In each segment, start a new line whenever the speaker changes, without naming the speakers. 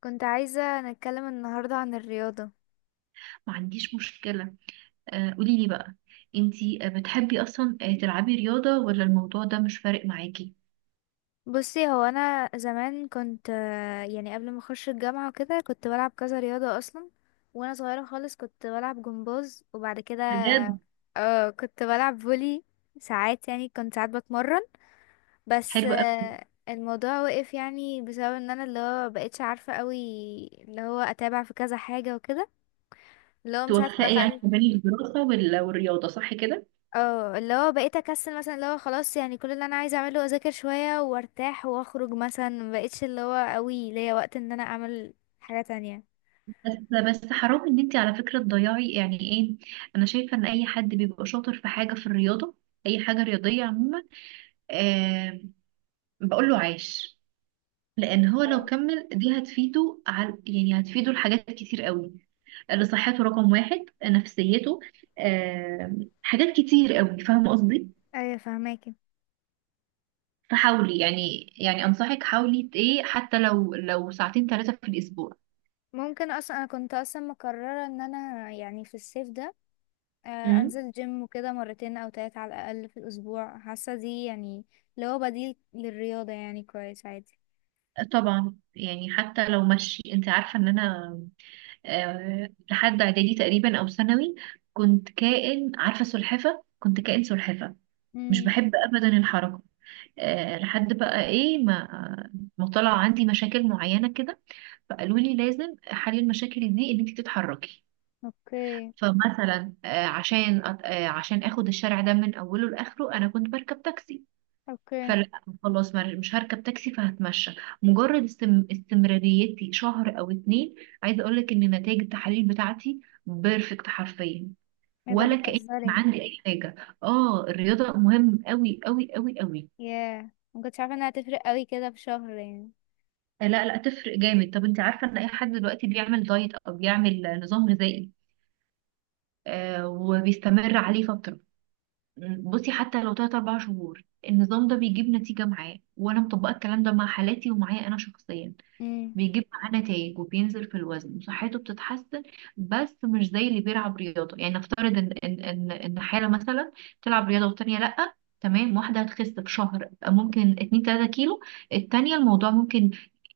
كنت عايزة نتكلم النهاردة عن الرياضة.
ما عنديش مشكلة. قوليلي بقى. انتي بتحبي اصلا تلعبي رياضة، ولا الموضوع ده مش فارق معاكي؟
بصي، هو أنا زمان كنت يعني قبل ما أخش الجامعة وكده كنت بلعب كذا رياضة أصلا. وأنا صغيرة خالص كنت بلعب جمباز، وبعد كده
بجد؟
اه كنت بلعب فولي ساعات، يعني كنت ساعات بتمرن. بس
حلو قوي.
الموضوع وقف يعني بسبب ان انا اللي هو مبقتش عارفة قوي اللي هو اتابع في كذا حاجة وكده، اللي هو من ساعة ما
توفقي يعني
دخلت
ما بين الدراسة والرياضة، صح كده؟
اه اللي هو بقيت اكسل مثلا، اللي هو خلاص يعني كل اللي انا عايزه اعمله اذاكر شويه وارتاح واخرج مثلا، ما بقتش اللي هو قوي ليا وقت ان انا اعمل حاجه تانية.
بس. بس حرام ان انتي على فكرة تضيعي، يعني ايه. انا شايفة ان اي حد بيبقى شاطر في حاجة في الرياضة، اي حاجة رياضية عموما، آه، بقول له عاش. لان هو لو كمل دي هتفيده على، يعني هتفيده لحاجات كتير قوي، لصحته رقم واحد، نفسيته، حاجات كتير قوي، فاهمة قصدي؟
ايوه فهماكي.
فحاولي، يعني أنصحك، حاولي إيه، حتى لو 2 3 ساعات في الأسبوع.
ممكن اصلا انا كنت اصلا مقرره ان انا يعني في الصيف ده، آه،
امم.
انزل جيم وكده مرتين او تلاتة على الاقل في الاسبوع. حاسه دي يعني اللي هو بديل للرياضه يعني كويس عادي.
طبعا يعني حتى لو مشي. انت عارفة ان انا لحد اعدادي تقريبا او ثانوي كنت كائن، عارفة، سلحفة. كنت كائن سلحفة، مش
امم.
بحب ابدا الحركة. لحد بقى ايه، ما طلع عندي مشاكل معينة كده، فقالوا لي لازم حل المشاكل دي ان انت تتحركي.
اوكي.
فمثلا عشان عشان اخد الشارع ده من اوله لاخره انا كنت بركب تاكسي.
اوكي.
فلا، خلاص، مش هركب تاكسي فهتمشى. مجرد استمراريتي شهر او 2، عايزه اقول لك ان نتائج التحاليل بتاعتي بيرفكت، حرفيا.
ايه ده،
ولا كأن كان
بتهزري؟
عندي اي حاجه. اه، الرياضه مهم قوي قوي قوي قوي.
ياه، ما كنتش عارفه انها هتفرق قوي كده في شهر يعني.
لا لا، تفرق جامد. طب انت عارفه ان اي حد دلوقتي بيعمل دايت او بيعمل نظام غذائي، آه، وبيستمر عليه فتره، بصي حتى لو 3 4 شهور النظام ده بيجيب نتيجة معاه. وأنا مطبقة الكلام ده مع حالاتي ومعايا أنا شخصيا،
مم.
بيجيب معاه نتائج وبينزل في الوزن وصحته بتتحسن. بس مش زي اللي بيلعب رياضة. يعني نفترض إن حالة مثلا تلعب رياضة والتانية لأ. تمام، واحدة هتخس في شهر ممكن 2 3 كيلو، التانية الموضوع ممكن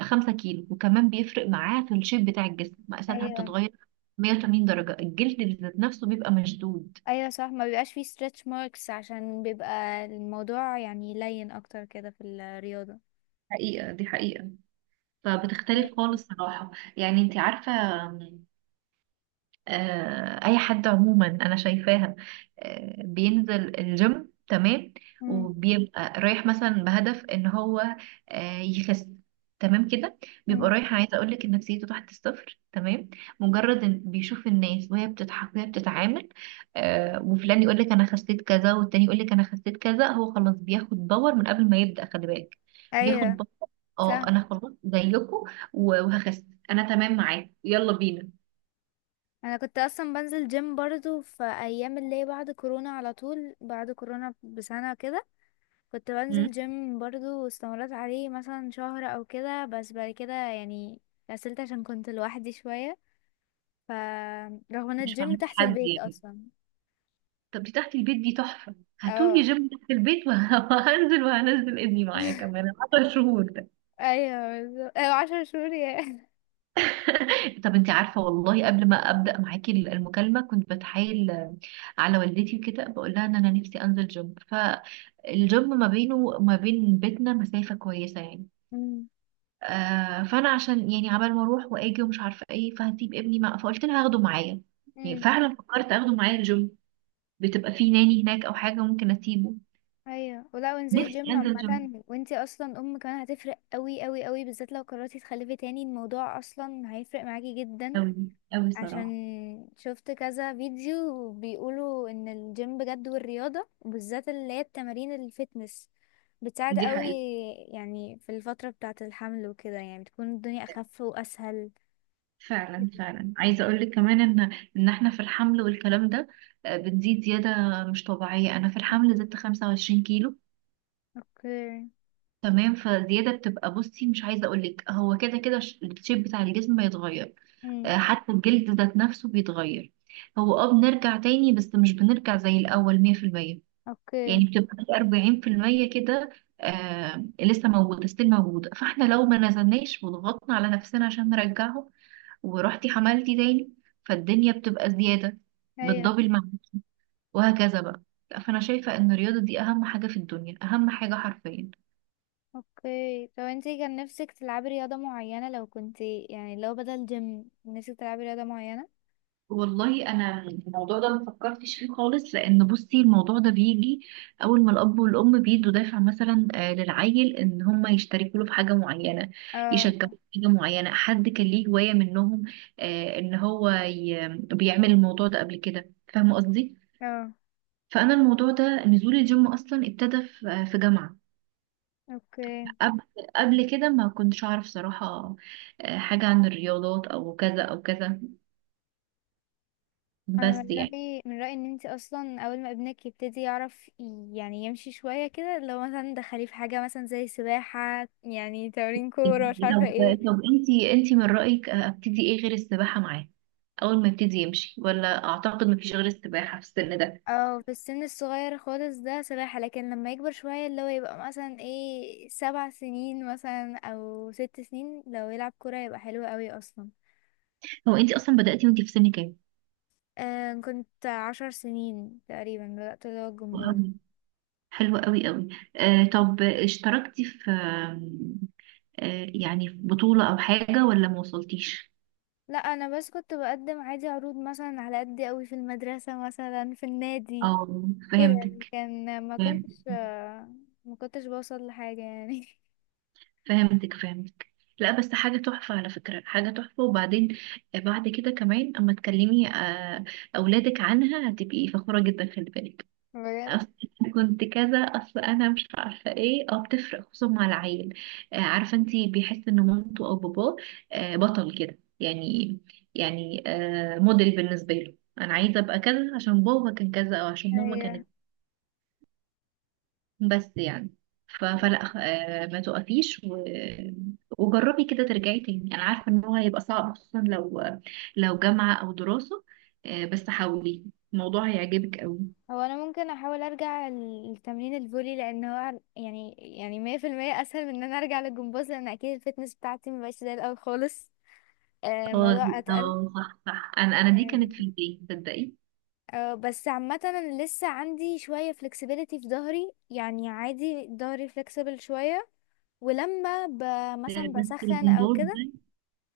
5 كيلو. وكمان بيفرق معاه في الشيب بتاع الجسم، مقاساتها
ايوه.
بتتغير 180 درجة، الجلد ذات نفسه بيبقى مشدود.
ايوه صح، ما بيبقاش فيه stretch marks عشان بيبقى الموضوع يعني لين اكتر كده في الرياضة.
حقيقة، دي حقيقة، فبتختلف خالص صراحة. يعني انت عارفة، اي حد عموما انا شايفاها، بينزل الجيم، تمام،
مم.
وبيبقى رايح مثلا بهدف ان هو يخس، تمام كده. بيبقى
مم.
رايح، عايزه اقول لك ان نفسيته تحت الصفر، تمام. مجرد ان بيشوف الناس وهي بتضحك وهي بتتعامل، وفلان يقول لك انا خسيت كذا والتاني يقول لك انا خسيت كذا، هو خلاص بياخد باور من قبل ما يبدأ، خلي بالك. بياخد
ايوه
باور. اه،
صح.
انا خلاص زيكم وهخس انا، تمام معاك، يلا بينا.
انا كنت اصلا بنزل جيم برضو في ايام اللي هي بعد كورونا، على طول بعد كورونا بسنة كده كنت بنزل جيم برضو، واستمريت عليه مثلا شهر او كده، بس بعد كده يعني كسلت عشان كنت لوحدي شوية. ف رغم ان
مش
الجيم
فاهمة
تحت
حد
البيت
يعني.
اصلا.
طب دي تحت البيت دي تحفة. هاتولي
اه.
جيم تحت البيت وهنزل ابني معايا كمان. 10 شهور ده.
ايوه بالظبط. ايوه عشر شهور يا.
طب انت عارفة والله قبل ما أبدأ معاكي المكالمة كنت بتحايل، على والدتي وكده، بقول لها ان انا نفسي انزل جيم، فالجيم ما بينه وما بين بيتنا مسافة كويسة يعني.
مم.
فانا عشان يعني عبال ما اروح واجي ومش عارفة ايه فهسيب ابني مع، فقلت لها هاخده معايا. يعني
امم.
فعلا فكرت اخده معايا الجيم، بتبقى في ناني هناك او حاجة ممكن اسيبه.
ايوه، ولا وانزلي
نفسي
جيم
انزل جيم
عامة، وانتي اصلا ام كمان هتفرق قوي قوي قوي، بالذات لو قررتي تخلفي تاني الموضوع اصلا هيفرق معاكي جدا.
قوي، قوي
عشان
صراحه.
شفت كذا فيديو بيقولوا ان الجيم بجد والرياضة، وبالذات اللي هي التمارين الفتنس بتساعد
دي
قوي
حقيقة.
يعني في الفترة بتاعة الحمل وكده، يعني بتكون الدنيا اخف واسهل.
فعلا فعلا، عايزه اقول لك كمان ان احنا في الحمل والكلام ده، بتزيد زياده مش طبيعيه. انا في الحمل زدت 25 كيلو.
اوكي.
تمام، فزياده بتبقى، بصي، مش عايزه اقول لك، هو كده كده الشيب بتاع الجسم بيتغير،
امم.
حتى الجلد ذات نفسه بيتغير. هو اه بنرجع تاني بس مش بنرجع زي الاول 100%، يعني
اوكي.
بتبقى في 40% كده، آه، لسه موجودة، ستيل موجودة. فاحنا لو ما نزلناش وضغطنا على نفسنا عشان نرجعه ورحتي حملتي تاني، فالدنيا بتبقى زيادة
ايوه.
بالدبل معاك، وهكذا بقى. فأنا شايفة إن الرياضة دي أهم حاجة في الدنيا، أهم حاجة حرفيا.
اوكي، طب انتي كان نفسك تلعبي رياضة معينة لو كنتي، يعني لو بدل جيم نفسك تلعبي رياضة معينة؟
والله انا الموضوع ده ما فكرتش فيه خالص، لان بصي الموضوع ده بيجي اول ما الاب والام بيدوا دافع مثلا، للعيل ان هم يشتركوا له في حاجه معينه،
اه.
يشجعوا في حاجه معينه، حد كان ليه هوايه منهم، ان هو بيعمل الموضوع ده قبل كده. فاهمه قصدي؟
اه.
فانا الموضوع ده نزول الجيم اصلا ابتدى في في جامعه،
اوكي.
قبل قبل كده ما كنتش اعرف صراحه، حاجه عن الرياضات او كذا او كذا،
انا
بس
من
يعني.
رأيي، من رأيي ان انتي اصلا اول ما ابنك يبتدي يعرف يعني يمشي شوية كده، لو مثلا دخليه في حاجة مثلا زي سباحة، يعني تمرين كورة مش عارفة
طب
ايه.
طب انتي من رأيك، ابتدي ايه غير السباحة معاه اول ما يبتدي يمشي؟ ولا اعتقد مفيش غير السباحة في السن ده.
اه في السن الصغير خالص ده سباحة، لكن لما يكبر شوية اللي هو يبقى مثلا ايه سبع سنين مثلا او ست سنين لو يلعب كورة يبقى حلو قوي اصلا.
هو انتي اصلا بدأتي وانتي في سن كام؟
آه كنت عشر سنين تقريبا بدأت اللي هو الجمباز.
وأوي. حلوة قوي قوي. آه، طب اشتركتي في يعني في بطولة او حاجة ولا ما وصلتيش؟
لا انا بس كنت بقدم عادي عروض مثلا على قد قوي في المدرسة، مثلا في النادي
اه،
كده يعني.
فهمتك.
كان ما
فهم-
كنتش آه ما كنتش بوصل لحاجة يعني.
فهمتك فهمتك. لا بس حاجة تحفة على فكرة، حاجة تحفة. وبعدين بعد كده كمان اما تكلمي أولادك عنها هتبقي فخورة جدا، خلي بالك.
بجد.
أصل كنت كذا. اصل انا مش عارفه ايه، اه بتفرق خصوصا مع العيل. عارفه انتي، بيحس ان مامته او باباه بطل كده يعني، يعني موديل بالنسبه له. انا عايزه ابقى كذا عشان بابا كان كذا او عشان ماما
ايوه.
كانت، بس يعني. فلا ما توقفيش وجربي كده ترجعي تاني. انا عارفه ان هو هيبقى صعب خصوصا لو جامعه او دراسه، بس حاولي الموضوع هيعجبك قوي.
هو انا ممكن احاول ارجع لتمرين الفولي لان هو يعني يعني 100% اسهل من ان انا ارجع للجمباز، لان اكيد الفتنس بتاعتي مبقاش زي الاول خالص.
اه
الموضوع اتقل
اه، صح صح. انا دي كانت
يعني.
في البيت، تصدقي.
أه، بس عامة انا لسه عندي شوية flexibility في ظهري يعني عادي، ظهري flexible شوية. ولما ب... مثلا
بس
بسخن او
الجمباز
كده.
ده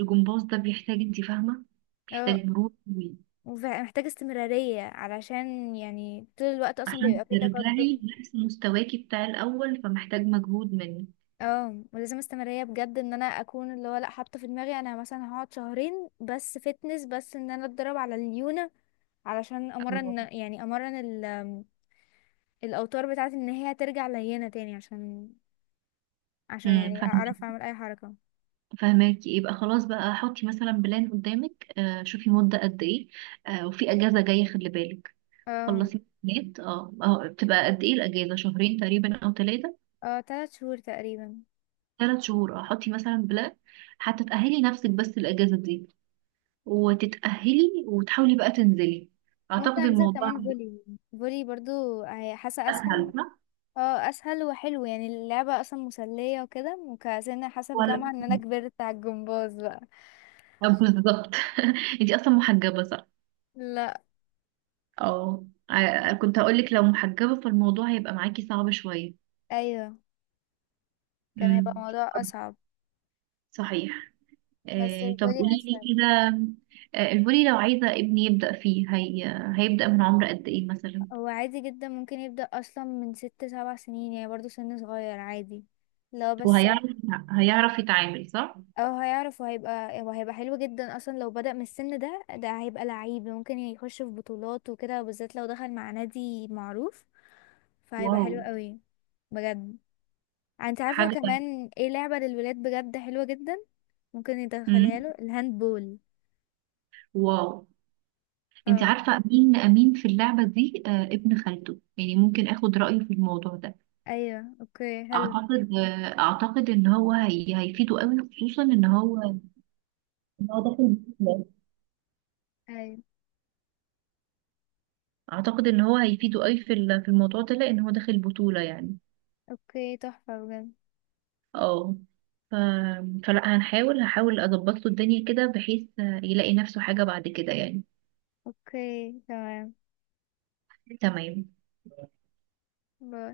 الجمباز ده بيحتاج، انت فاهمه،
أه.
بيحتاج مرونه قوي،
محتاجة استمرارية علشان يعني طول الوقت اصلا
عشان
بيبقى في
ترجعي
تقدم.
نفس مستواكي بتاع الاول فمحتاج مجهود منك.
اه ولازم استمرارية بجد، ان انا اكون اللي هو لا حاطة في دماغي انا مثلا هقعد شهرين بس فتنس، بس ان انا اتدرب على الليونة علشان
اه.
امرن، يعني الاوتار بتاعتي ان هي ترجع لينة تاني، عشان عشان
امم،
يعني
فاهمك،
اعرف اعمل اي حركة.
فاهماكي. يبقى خلاص بقى، حطي مثلا بلان قدامك، آه، شوفي مده قد ايه. آه، وفي اجازه جايه خلي بالك،
اه.
خلصي الامتحانات. اه، اه، بتبقى قد ايه الاجازه؟ 2 تقريبا او 3 شهور،
اه تلات شهور تقريبا.
3 شهور، اه. حطي مثلا بلان حتى تأهلي نفسك بس الأجازة دي، وتتأهلي وتحاولي بقى تنزلي.
ممكن
اعتقد
انزل
الموضوع
كمان فولي، فولي برضو حاسه
اسهل
اسهل.
صح.
اه اسهل وحلو يعني، اللعبه اصلا مسليه وكده، وكأن حاسه في جامعه
ولا،
ان انا كبرت على الجمباز بقى.
بالظبط. انتي اصلا محجبة صح؟
لا.
اه، كنت هقولك لو محجبة فالموضوع هيبقى معاكي صعب شوية.
ايوه، كان هيبقى
امم،
الموضوع اصعب.
صحيح.
بس
طب
الفولي
قولي لي
اسهل.
كده، الفولي لو عايزة ابني يبدأ فيه هيبدأ من عمر قد ايه مثلا؟
هو عادي جدا ممكن يبدأ اصلا من ست سبع سنين يعني، برضو سن صغير عادي لو بس.
وهيعرف هيعرف يتعامل صح.
اه هيعرف، وهيبقى حلو جدا اصلا لو بدأ من السن ده، ده هيبقى لعيب ممكن يخش في بطولات وكده، وبالذات لو دخل مع نادي معروف فهيبقى
واو،
حلو قوي. بجد، انت عارفة
حاجة.
كمان ايه لعبة للولاد بجد حلوة جدا؟ ممكن
مم.
يدخلها له الهاند بول.
واو. انت
اه.
عارفة مين في اللعبة دي؟ ابن خالته، يعني ممكن اخد رأيه في الموضوع ده.
ايوه اوكي حلو.
اعتقد، اعتقد ان هو هيفيده قوي، خصوصا ان هو إن هو داخل بطولة.
ايوه
اعتقد ان هو هيفيده قوي في في الموضوع ده لان هو داخل بطولة يعني.
اوكي تحفة بجد.
اه، ف... فلا، هحاول اظبط له الدنيا كده بحيث يلاقي نفسه حاجة بعد كده يعني.
اوكي تمام.
تمام.
باي.